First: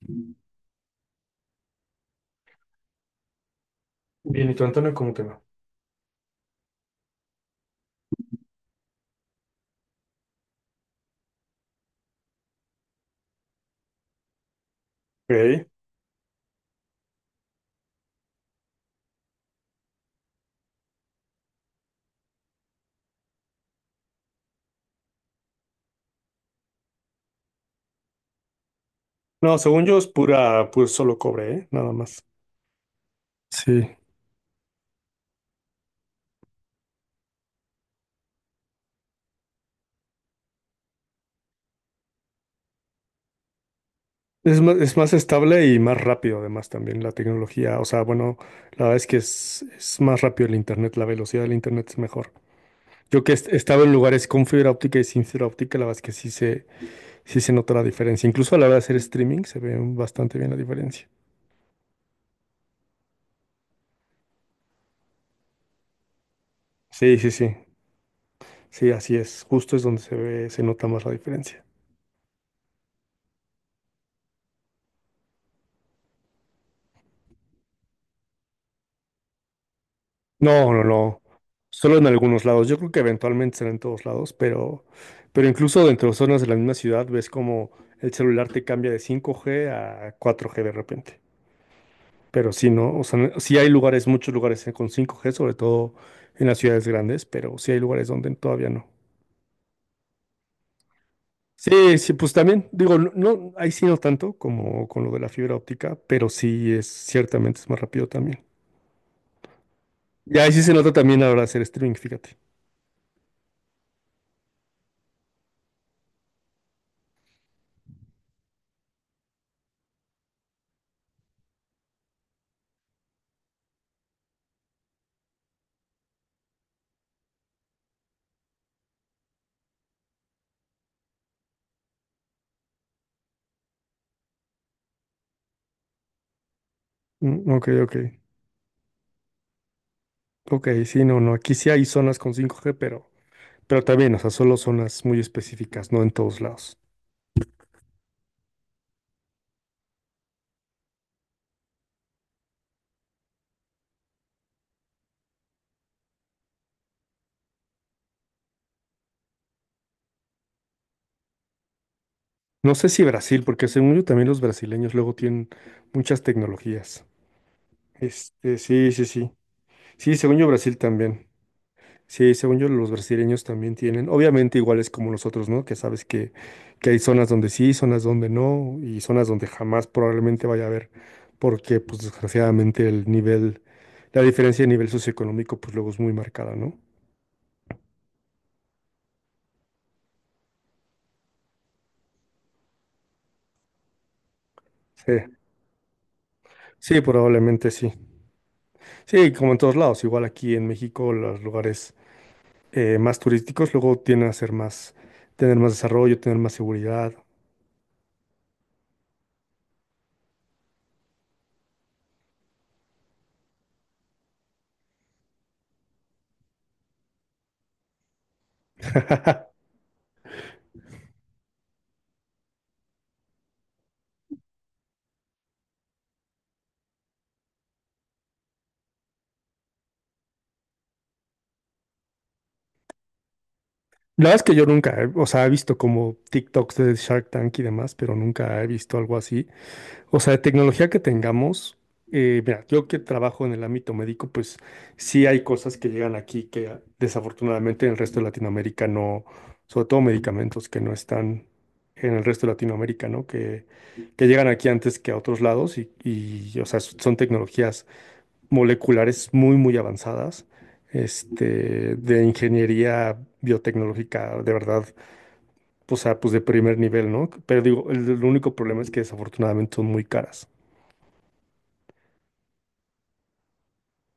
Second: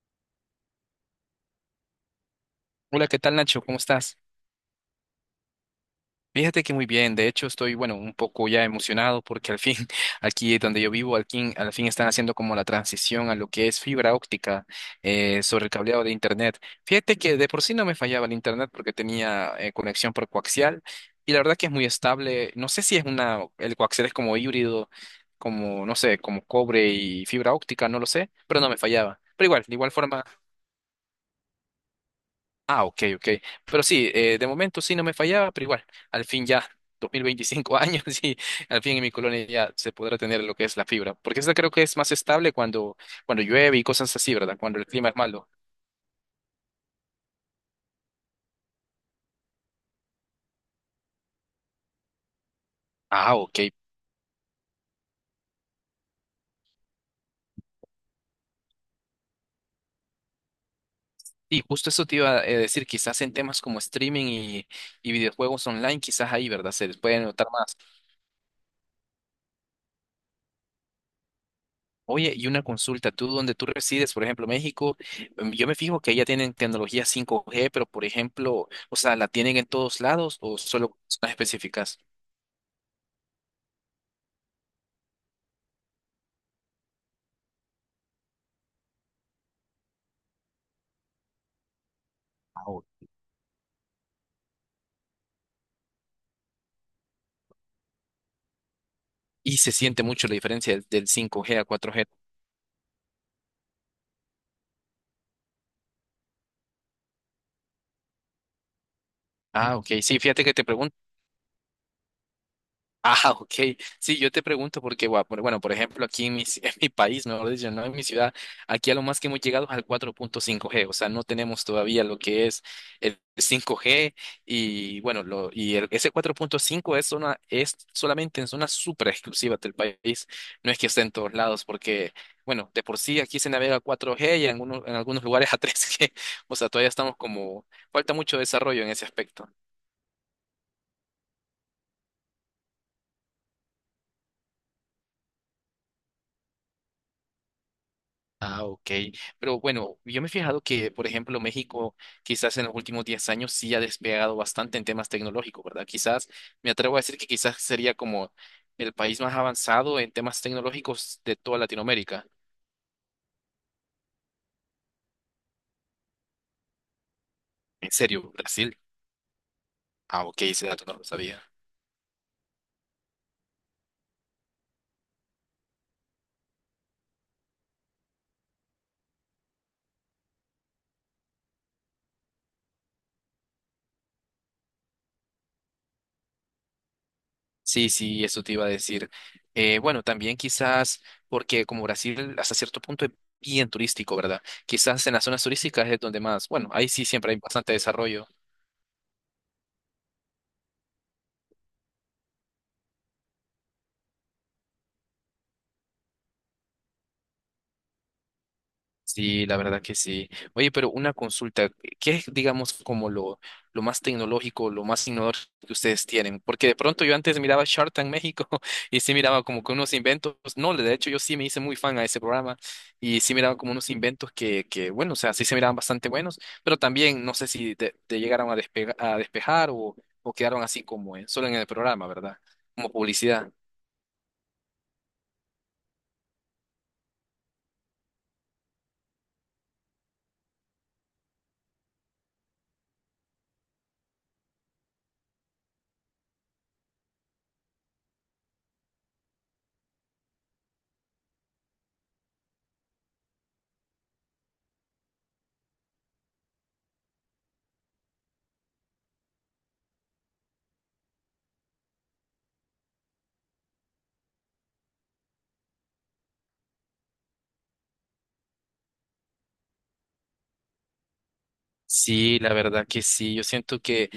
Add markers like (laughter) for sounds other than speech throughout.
Bien, Hola, ¿qué tal, Nacho? ¿Cómo estás? ¿y tú, Antonio, cómo te va? Fíjate que muy bien, de hecho estoy, bueno, un poco ya emocionado porque al fin, (laughs) aquí donde yo vivo, al fin están haciendo como la transición a lo que es fibra óptica sobre Ok. el cableado de Internet. Fíjate que de por sí no me fallaba el Internet porque tenía conexión por coaxial, y la verdad que es muy estable. No sé si es una, el coaxial es como híbrido, como, no sé, como cobre y fibra óptica, no lo sé, pero no me fallaba. Pero No, igual, de según igual yo es forma. pura, pues solo cobre, ¿eh? Nada más. Ah, ok, ok. Pero Sí. sí, de momento sí no me fallaba, pero igual, al fin ya, 2025 años (laughs) y al fin en mi colonia ya se podrá tener lo que es la fibra. Porque esa creo que es más estable cuando llueve y cosas así, ¿verdad? Cuando el Es clima más es malo. estable y más rápido además también la tecnología. O sea, bueno, la verdad es que es más rápido el internet, la velocidad del internet es mejor. Yo que Ah, ok. estaba en lugares con fibra óptica y sin fibra óptica, la verdad es que sí se nota la diferencia. Incluso a la hora de hacer streaming se ve bastante bien la diferencia. Y justo eso te iba a decir, quizás en temas como streaming y videojuegos online, quizás ahí, ¿verdad? Se les Sí, puede sí, notar sí. más. Sí, así es. Justo es donde se ve, se nota más la diferencia. Oye, y una consulta, tú donde tú resides, por ejemplo, México, yo me fijo que ya tienen tecnología 5G, pero por ejemplo, o sea, ¿la tienen en todos lados o No, no, solo no. zonas Solo específicas? en algunos lados. Yo creo que eventualmente será en todos lados, pero incluso dentro de zonas de la misma ciudad ves como el celular te cambia de 5G a 4G de repente. Pero Ah, sí, ok. no, o sea, sí hay lugares, muchos lugares con 5G, sobre todo en las ciudades grandes, pero sí hay lugares donde todavía no. Y se siente mucho la diferencia del 5G a cuatro Sí, g sí, pues también, digo, no, no, ahí sí no tanto como con lo de la fibra óptica, pero sí es, ciertamente es más rápido también. Ah, ok, sí, Y fíjate ahí que sí te se nota pregunto. también ahora hacer streaming, fíjate. Ah, ok. Sí, yo te pregunto porque, bueno, por ejemplo, aquí en (laughs) en mi país, mejor dicho, no en mi ciudad, aquí a lo más que hemos llegado es al 4.5G, o sea, no tenemos todavía lo que es el 5G, y, bueno, ese 4.5 es, zona, es solamente en zonas súper exclusivas del país, no es que esté en todos lados porque, bueno, de por sí aquí se navega 4G y en algunos lugares a 3G, (laughs) o sea, todavía estamos Mm, como, ok, ok. falta mucho desarrollo en ese aspecto. Ok, sí, no, no, aquí sí hay zonas con 5G, pero también, o sea, solo zonas muy específicas, no en todos lados. Ah, ok. Pero bueno, yo me he fijado que, por ejemplo, México quizás en los últimos 10 años sí ha despegado bastante en temas tecnológicos, ¿verdad? Quizás, me atrevo a decir que quizás sería como el país más avanzado en temas tecnológicos de toda Latinoamérica. No sé si Brasil, porque según yo también los brasileños luego tienen muchas tecnologías. ¿En serio, Brasil? Sí, sí, sí. Sí, Ah, según ok, yo ese Brasil dato no lo también. sabía. Sí, según yo los brasileños también tienen. Obviamente iguales como nosotros, ¿no? Que, sabes Que hay zonas donde sí, zonas donde no, y zonas donde jamás probablemente vaya a haber, porque pues desgraciadamente el nivel, la diferencia de nivel socioeconómico pues luego es muy marcada, ¿no? Sí, sí, eso te iba a decir. Bueno, también quizás porque como Brasil hasta cierto punto es bien turístico, ¿verdad? Quizás Sí. en las zonas turísticas es donde más, bueno, ahí Sí, sí siempre hay probablemente bastante sí. desarrollo. Sí, como en todos lados, igual aquí en México, los lugares más turísticos luego tienden a ser más, tener más desarrollo, tener más seguridad. Sí, la verdad que sí. Oye, pero una consulta, ¿qué es, digamos, como lo más tecnológico, lo más innovador que ustedes tienen? Porque de pronto yo antes miraba Shark Tank México (laughs) y sí miraba como que (laughs) unos inventos, no, de hecho yo sí me hice muy fan a ese programa y sí miraba como unos inventos que bueno, o sea, sí se miraban bastante buenos, pero también no sé si te llegaron a, a despejar, o quedaron así solo en el programa, ¿verdad? Como publicidad. La verdad es que yo nunca, o sea, he visto como TikToks de Shark Tank y demás, pero nunca he visto algo así. O sea, de tecnología que tengamos, mira, yo que trabajo en el ámbito médico, pues sí hay cosas que llegan aquí que desafortunadamente en el resto de Latinoamérica no, sobre todo medicamentos que no están en el resto de Latinoamérica, ¿no? Que llegan aquí antes que a otros lados y, o sea, son tecnologías moleculares muy, muy avanzadas, de ingeniería biotecnológica, de verdad, o sea, pues de primer nivel, ¿no? Pero digo, el único problema es que desafortunadamente son muy caras. Sí, la verdad que sí. Yo siento que,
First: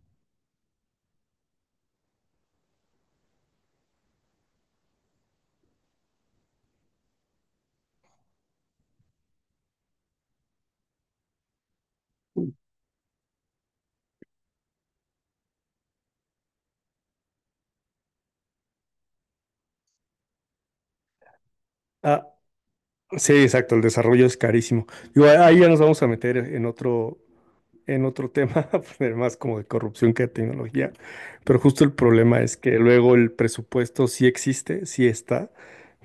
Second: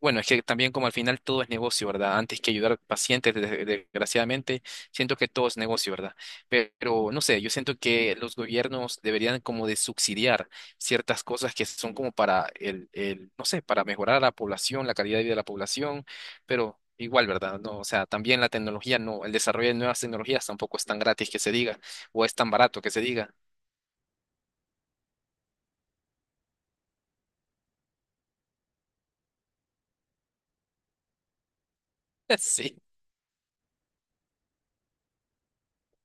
bueno, es que también como al final todo es negocio, ¿verdad? Antes que ayudar pacientes, desgraciadamente, siento que todo es negocio, ¿verdad? Pero, no sé, yo siento que los gobiernos deberían como de subsidiar ciertas cosas que son como para no sé, para mejorar a la población, la calidad de vida de la población, pero igual, ¿verdad? No, o sea, también la tecnología, no, el desarrollo de nuevas tecnologías tampoco es tan gratis que se diga, o A- es tan barato que se Sí, diga. exacto, el desarrollo es carísimo. Digo, ahí ya nos vamos a meter en otro tema, (laughs) pues, más como de corrupción que de tecnología, pero justo el (laughs) problema es que Sí. luego el presupuesto sí existe, sí está,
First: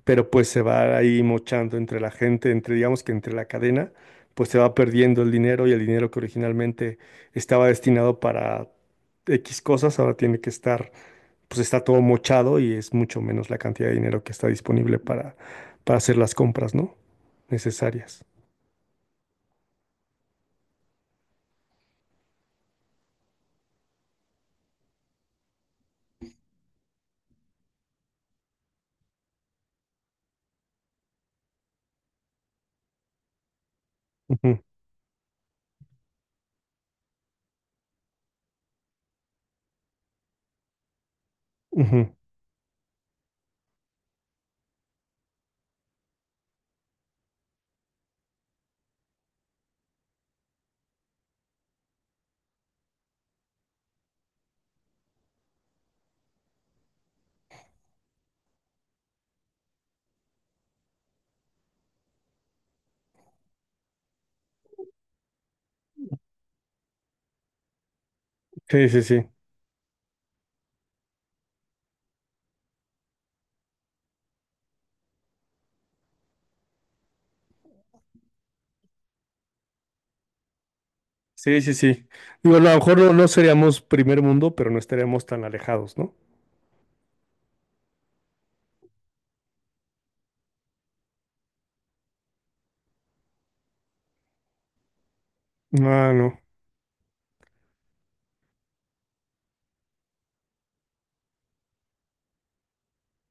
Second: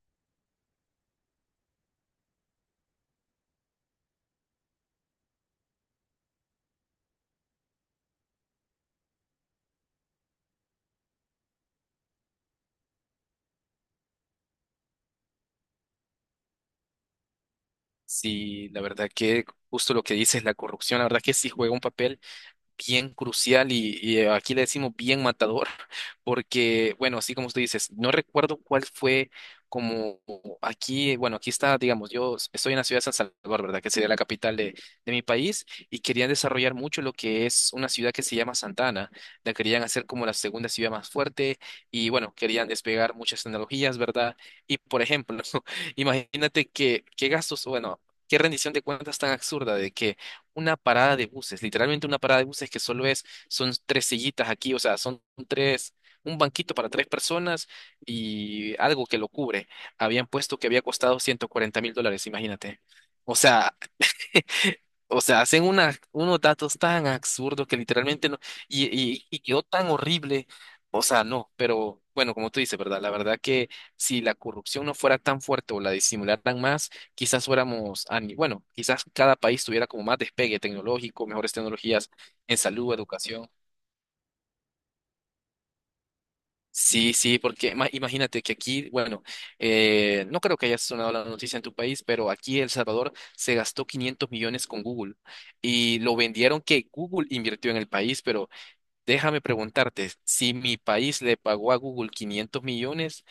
pero pues se va ahí mochando entre la gente, entre digamos que entre la cadena, pues se va perdiendo el dinero y el dinero que originalmente estaba destinado para X cosas, ahora tiene que estar, pues está todo mochado y es mucho menos la cantidad de dinero que está disponible para hacer las compras, ¿no? necesarias. Sí, la verdad que justo lo que dices, la corrupción, la verdad que sí juega un papel bien crucial, y, aquí le decimos bien matador, (laughs) porque, bueno, así como tú dices, no recuerdo cuál fue como aquí, bueno, aquí está, digamos, yo estoy en la ciudad de San Salvador, ¿verdad? Que sería la capital Ujú, de mi país, y querían desarrollar mucho lo que es una ciudad que se llama Santana, la querían hacer como la segunda ciudad más fuerte, ujú. y, bueno, querían despegar muchas tecnologías, ¿verdad? Y, por ejemplo, (laughs) imagínate que, qué gastos, bueno, qué rendición de cuentas tan absurda de que una parada de buses, literalmente una parada de buses que solo es, son tres sillitas aquí, o sea, son tres, un banquito para tres personas y algo que lo cubre. Habían puesto que había costado $140,000, imagínate. O sea, (laughs) o sea, hacen unos datos tan absurdos que literalmente no, y, Sí, sí, sí. y, y quedó tan horrible. O sea, no, pero bueno, como tú dices, ¿verdad? La verdad que si la corrupción no fuera tan fuerte o la disimularan más, quizás fuéramos, a ni- bueno, quizás cada país tuviera como más despegue tecnológico, mejores Sí, sí, sí. tecnologías Digo, en a lo salud, mejor no, no educación. seríamos primer mundo, pero no estaríamos tan alejados, ¿no? Sí, sí, porque imagínate que aquí, bueno, no creo que haya sonado la noticia en tu país, pero aquí El Salvador se gastó 500 millones con Google, y Ah, lo no. vendieron que Google invirtió en el país, pero déjame preguntarte, si mi país le pagó a Google 500 millones,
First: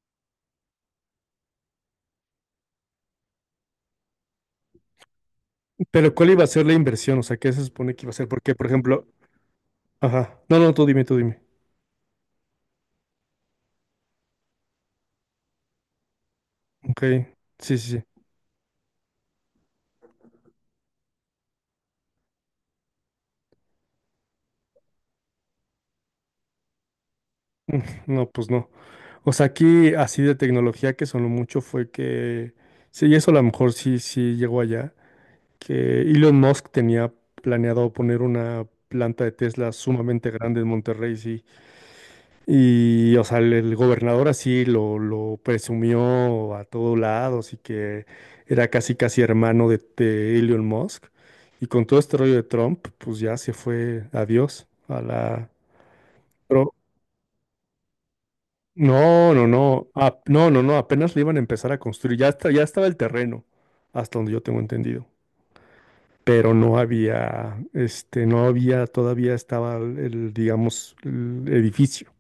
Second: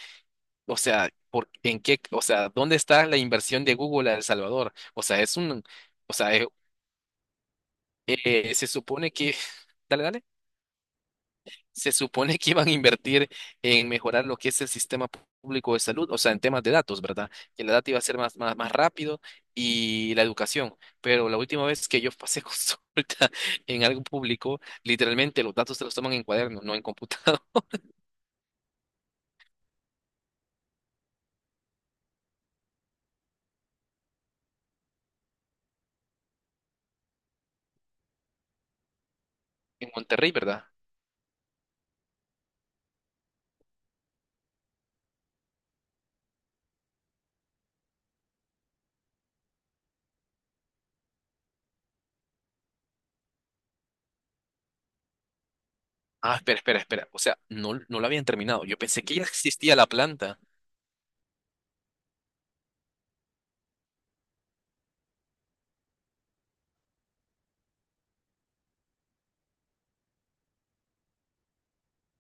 o sea, ¿por, en qué, o sea, dónde está la inversión de Google a El Salvador? O sea, es un, Pero o ¿cuál sea, iba a ser la inversión? O sea, ¿qué se supone que iba a ser? Porque, se por ejemplo, supone que, (laughs) dale, dale. ajá. No, no, tú dime, tú dime. Se supone que iban a invertir en mejorar lo que es el sistema público de salud, o sea, en temas de datos, Ok. ¿verdad? Que la Sí, sí, data iba a sí. ser más, más, más rápido, y la educación. Pero la última vez que yo pasé (laughs) consulta en algo público, literalmente los datos se los toman en cuaderno, no en computador, No, pues no. O sea, aquí así de tecnología que sonó mucho fue que, sí, y eso a lo mejor sí, sí llegó allá, que Elon Musk tenía planeado poner una planta de Tesla (laughs) en sumamente Monterrey, grande ¿verdad? en Monterrey, sí. Y, o sea, el gobernador así lo presumió a todos lados y que era casi, casi hermano de, Elon Musk. Y con todo este rollo de Trump, pues ya se fue, adiós, a la... Ah, espera, Pero, espera, espera. O sea, no, no lo habían terminado. Yo pensé que ya no, no, existía la no, planta. no, no, no, apenas le iban a empezar a construir, ya, ya estaba el terreno, hasta donde yo tengo entendido. Pero no había, este, no había, todavía estaba digamos, el edificio.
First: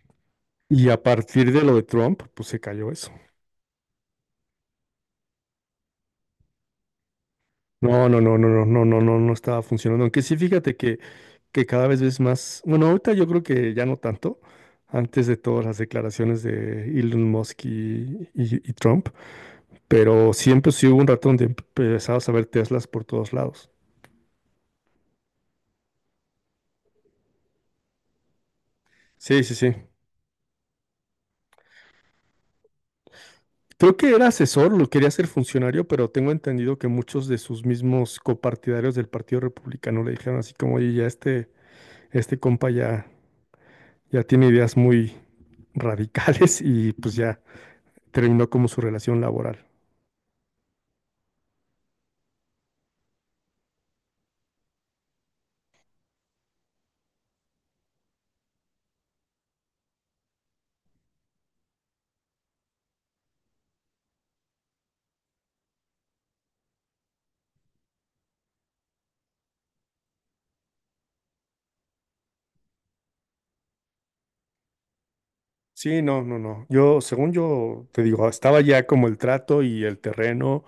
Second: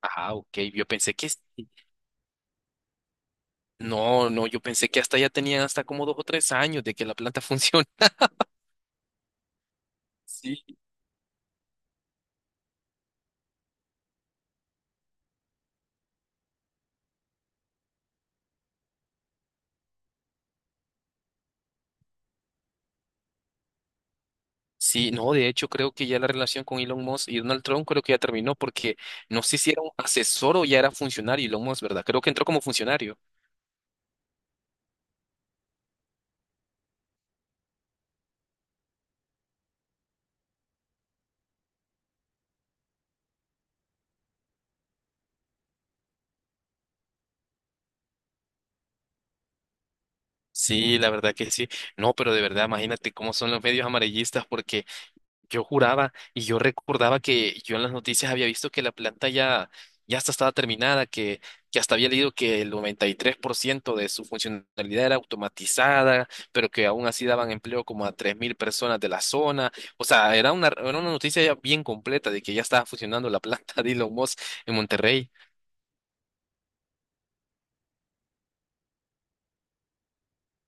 Ajá, ok. Yo Y a pensé que... partir de lo de Trump, pues se cayó eso. No, no, yo pensé que hasta ya tenían hasta como 2 o 3 años de que la planta (laughs) funciona. No, no, no, no, no, no, no, no, no estaba funcionando. Aunque sí, Sí. fíjate que, cada vez ves más. Bueno, ahorita yo creo que ya no tanto. Antes de todas las declaraciones de Elon Musk y, y Trump. Pero siempre sí hubo un rato donde empezabas a ver Teslas por todos lados. Sí, no, de hecho creo que ya la relación con Elon Musk y Donald Trump creo que ya terminó porque no Sí, sí, sé si sí. era un asesor o ya era funcionario Elon Musk, ¿verdad? Creo que entró como funcionario. Creo que era asesor, lo quería ser funcionario, pero tengo entendido que muchos de sus mismos copartidarios del Partido Republicano le dijeron así como, oye, ya este compa ya tiene ideas muy radicales y pues ya. Terminó como su relación laboral. Sí, la verdad que sí. No, pero de verdad, imagínate cómo son los medios amarillistas porque yo juraba y yo recordaba que yo en las noticias había visto que la planta ya hasta estaba terminada, que hasta había leído que el 93% de su funcionalidad era automatizada, pero que aún así daban empleo como a 3,000 personas de la zona. O sea, era una noticia ya bien completa de que ya estaba funcionando la (laughs) planta de Elon Musk en Monterrey. Sí, no, no, no. Yo, según yo, te digo, estaba ya como el trato y el terreno.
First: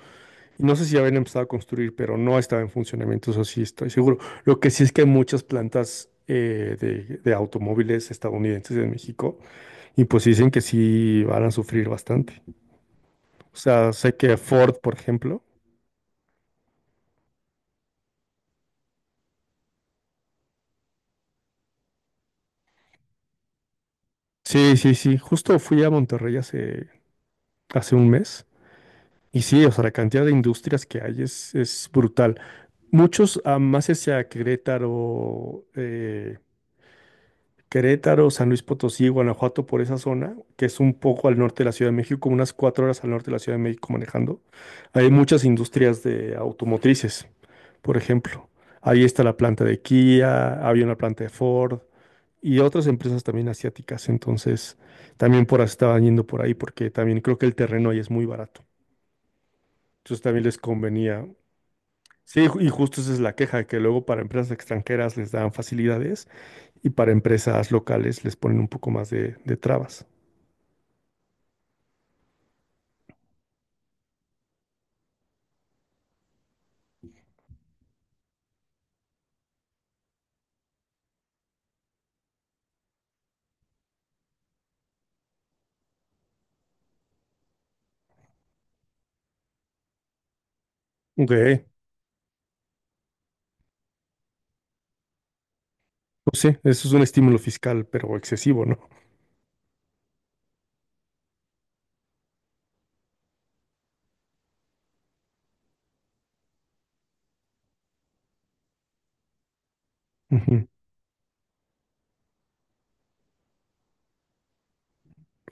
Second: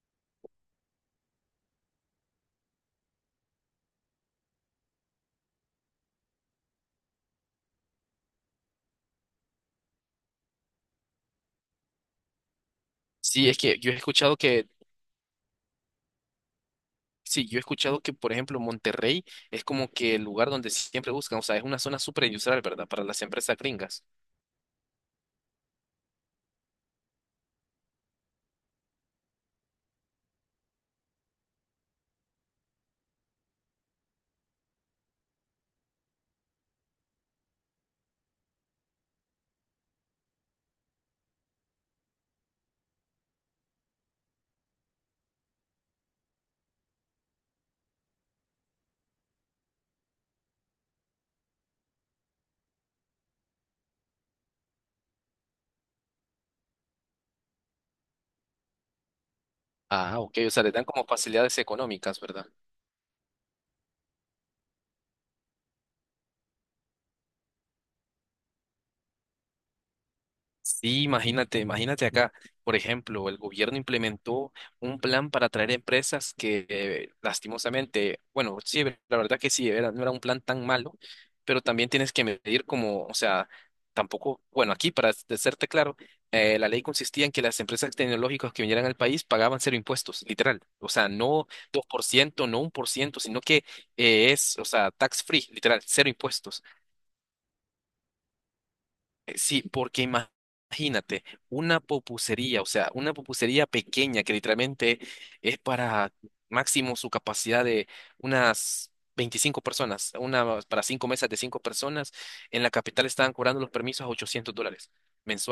No sé si ya habían empezado a construir, pero no estaba en funcionamiento, eso sí estoy seguro. Lo que sí es que hay muchas plantas de, automóviles estadounidenses en México y pues dicen que sí van a sufrir bastante. Sí, O es que yo sea, he sé escuchado que que... Ford, por ejemplo. Sí, yo he escuchado que, por ejemplo, Monterrey es como que el lugar donde siempre buscan, o sea, es una zona súper industrial, ¿verdad? Para las empresas gringas. Sí, sí, sí. Justo fui a Monterrey hace un mes. Y sí, o sea, la cantidad de industrias que hay es brutal. Muchos más hacia Querétaro, Querétaro, San Luis Potosí, Guanajuato, por esa zona, que es un poco al norte de la Ciudad de México, unas 4 horas al norte de la Ciudad de México manejando. Hay muchas industrias de automotrices, por ejemplo. Ahí está la planta de Kia, había una planta de Ford y otras empresas también asiáticas. Entonces, también por ahí estaban yendo por ahí porque también creo que el terreno ahí es muy barato. Ah, Entonces, ok, también o les sea, les dan como convenía. facilidades económicas, Sí, ¿verdad? Y justo esa es la queja, que luego para empresas extranjeras les dan facilidades y para empresas locales les ponen un poco más de, trabas. Sí, imagínate, imagínate acá, por ejemplo, el gobierno implementó un plan para atraer empresas que lastimosamente, bueno, sí, la verdad que sí, no era un plan tan malo, pero también tienes que medir como, o sea, tampoco, bueno, aquí para serte claro, la ley consistía en que las empresas tecnológicas que vinieran al país pagaban cero impuestos, literal, o sea, Ok, no 2%, no 1%, sino que es, o sea, tax free, literal, cero pues sí, impuestos. eso es un estímulo fiscal, pero excesivo, ¿no? Sí, porque imagínate, una popucería, o sea, una popucería pequeña que literalmente es para máximo su capacidad de unas 25 personas, una Ujú, para cinco mesas de cinco personas, en la capital estaban cobrando los permisos a $800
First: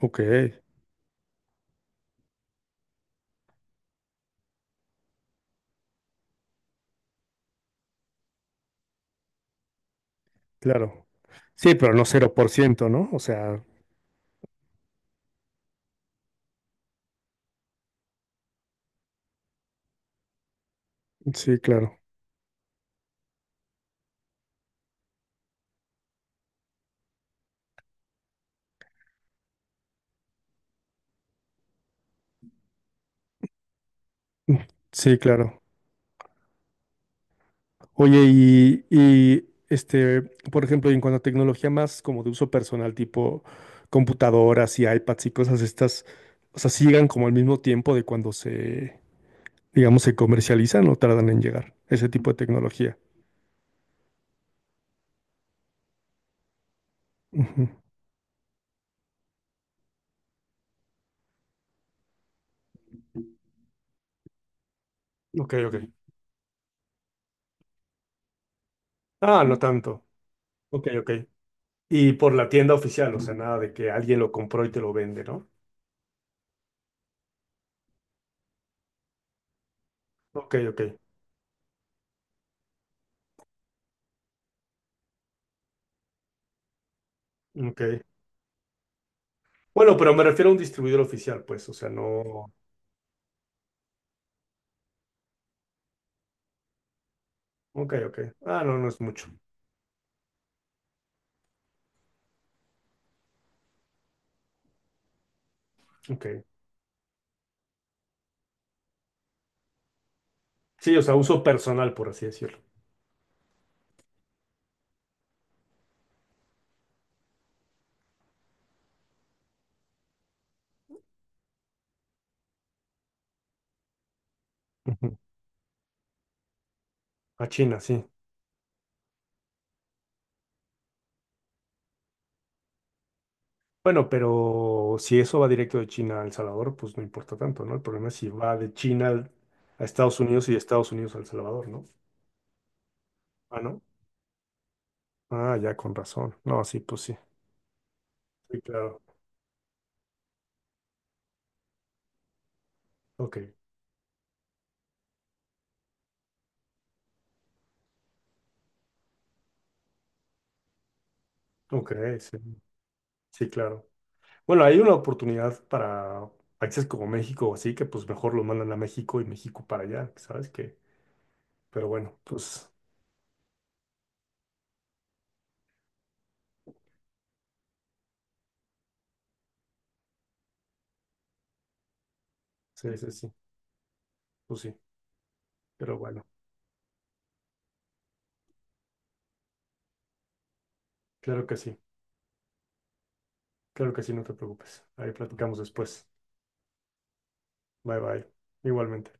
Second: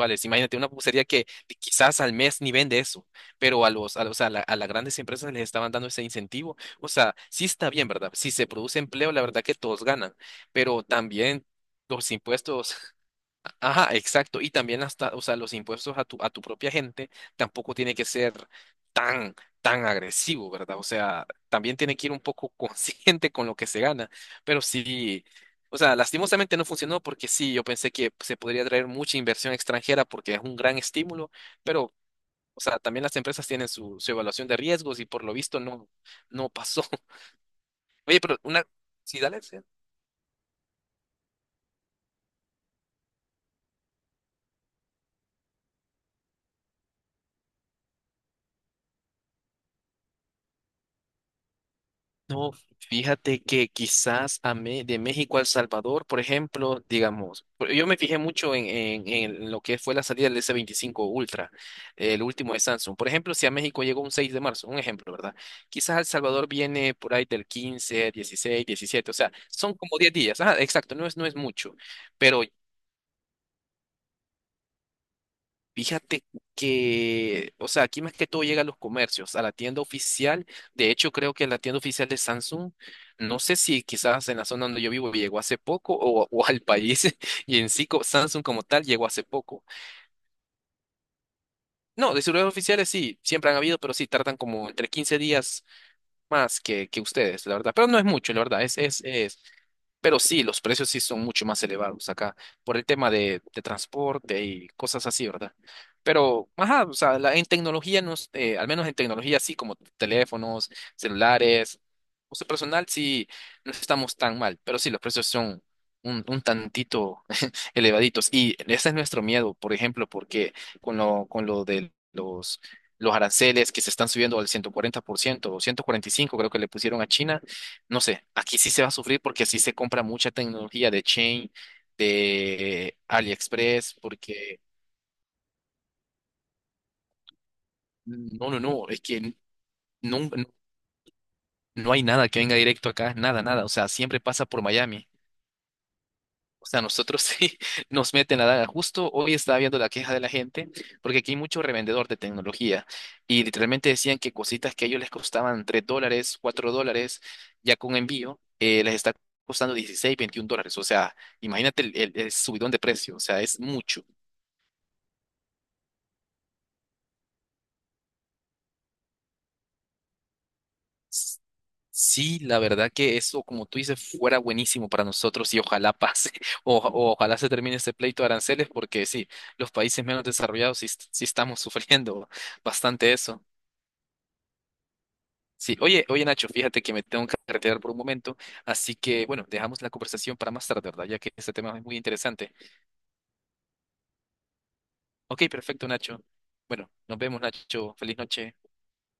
ok, Imagínate, una pupusería que quizás al mes ni vende eso, pero a los, a los, a la- a las grandes empresas les estaban dando ese incentivo. O sea, sí está bien, ¿verdad? Si se produce empleo, la verdad que todos ganan, pero claro. también Sí, pero no los cero por impuestos. ciento, ¿no? O sea, Ajá, exacto. Y también hasta, o sea, los impuestos a tu propia gente tampoco tiene que ser tan, tan agresivo, ¿verdad? O sea, sí, también tiene claro, que ir un poco (laughs) consciente con lo que se gana. Pero sí, o sea, lastimosamente no funcionó porque sí, yo pensé que se podría traer mucha inversión extranjera porque es un gran estímulo, pero, o sea, también las empresas tienen su evaluación de riesgos y sí, por lo visto claro. no, no pasó. (laughs) Oye, Oye, pero una... y, Sí, dale. y Sí. Por ejemplo, en cuanto a tecnología más como de uso personal, tipo computadoras y iPads y cosas estas, o sea, sigan como al mismo tiempo de cuando se digamos, se comercializan o tardan en llegar, ese tipo de No, tecnología. fíjate que quizás de México a El Salvador, por ejemplo, digamos, Ujú. Yo me fijé mucho en lo que fue la salida del S25 Ultra, el último de Samsung. Por ejemplo, si a México llegó un 6 de marzo, un ejemplo, ¿verdad? Ok, ok. Quizás a El Salvador viene por ahí del 15, 16, 17, o sea, Ah, no son como tanto. 10 días. Ajá, Ok, exacto, no ok. es, no es mucho, Y por pero la tienda oficial, o sea, nada de que alguien lo compró y te lo vende, ¿no? fíjate que, o sea, aquí más que todo llega a los comercios, a la tienda oficial. Ok, De ok. hecho, creo que la tienda oficial de Samsung, no sé si quizás en la zona donde yo vivo llegó hace poco, o al país, (laughs) y en Ok. sí Samsung como tal llegó hace poco. Bueno, pero me refiero a un distribuidor oficial, pues, o sea, No, de celulares no. oficiales sí, siempre han habido, pero sí tardan como entre 15 días más que ustedes, la verdad. Pero Ok, no es ok. mucho, la verdad, Ah, no, no es es, mucho. es. Pero sí, los precios sí son mucho más elevados acá por el tema de transporte y cosas así, ¿verdad? Ok. Pero, ajá, o sea, en tecnología, al menos en tecnología, sí, como teléfonos, Sí, o sea, uso celulares, personal, por así uso decirlo. personal, sí, no estamos tan mal, pero sí, los precios son un tantito (laughs) elevaditos. Y ese es nuestro miedo, por ejemplo, porque con lo de los aranceles que se están subiendo al ciento cuarenta Ujú. por ciento o 145, creo que le pusieron a China. A China, No sí. sé, aquí sí se va a sufrir porque sí se compra mucha tecnología de Chain, de AliExpress, Bueno, porque pero si eso va directo de China a El Salvador, pues no importa tanto, ¿no? El problema es si no, va no, de no, es China que a Estados no, no, Unidos y de Estados Unidos a El Salvador, ¿no? no hay nada que venga directo acá, nada, Ah, nada, o ¿no? sea, siempre pasa por Miami. Ah, ya, con razón. No, O sí, sea, pues sí. nosotros (laughs) sí nos meten la Sí, daga. claro. Justo hoy estaba viendo la queja de la gente, porque aquí hay mucho revendedor de tecnología Ok, y literalmente decían que cositas que a ellos les costaban $3, $4, ya con envío, les está costando 16, 21 dólares. O sea, imagínate el, ok, el- el sí. subidón de precio, o sea, Sí, es claro. mucho. Bueno, hay una oportunidad para países como México o así, que pues mejor lo mandan a México y México para allá, ¿sabes qué? S- Pero bueno, Sí, la pues verdad que eso, como tú dices, fuera buenísimo para nosotros y ojalá pase, (laughs) o ojalá se termine este pleito de aranceles, porque sí, los países menos desarrollados sí estamos (laughs) sufriendo sí, sí, bastante sí, eso. pues sí. Sí, Pero oye, oye bueno, Nacho, fíjate que me tengo que retirar por un momento, así que bueno, dejamos la conversación para más tarde, ¿verdad? Ya que claro este que tema sí, es muy interesante. claro que sí, no te preocupes. Ahí Ok, platicamos perfecto, después. Nacho. Bueno, nos vemos, Nacho. Bye, Feliz bye. noche. Igualmente.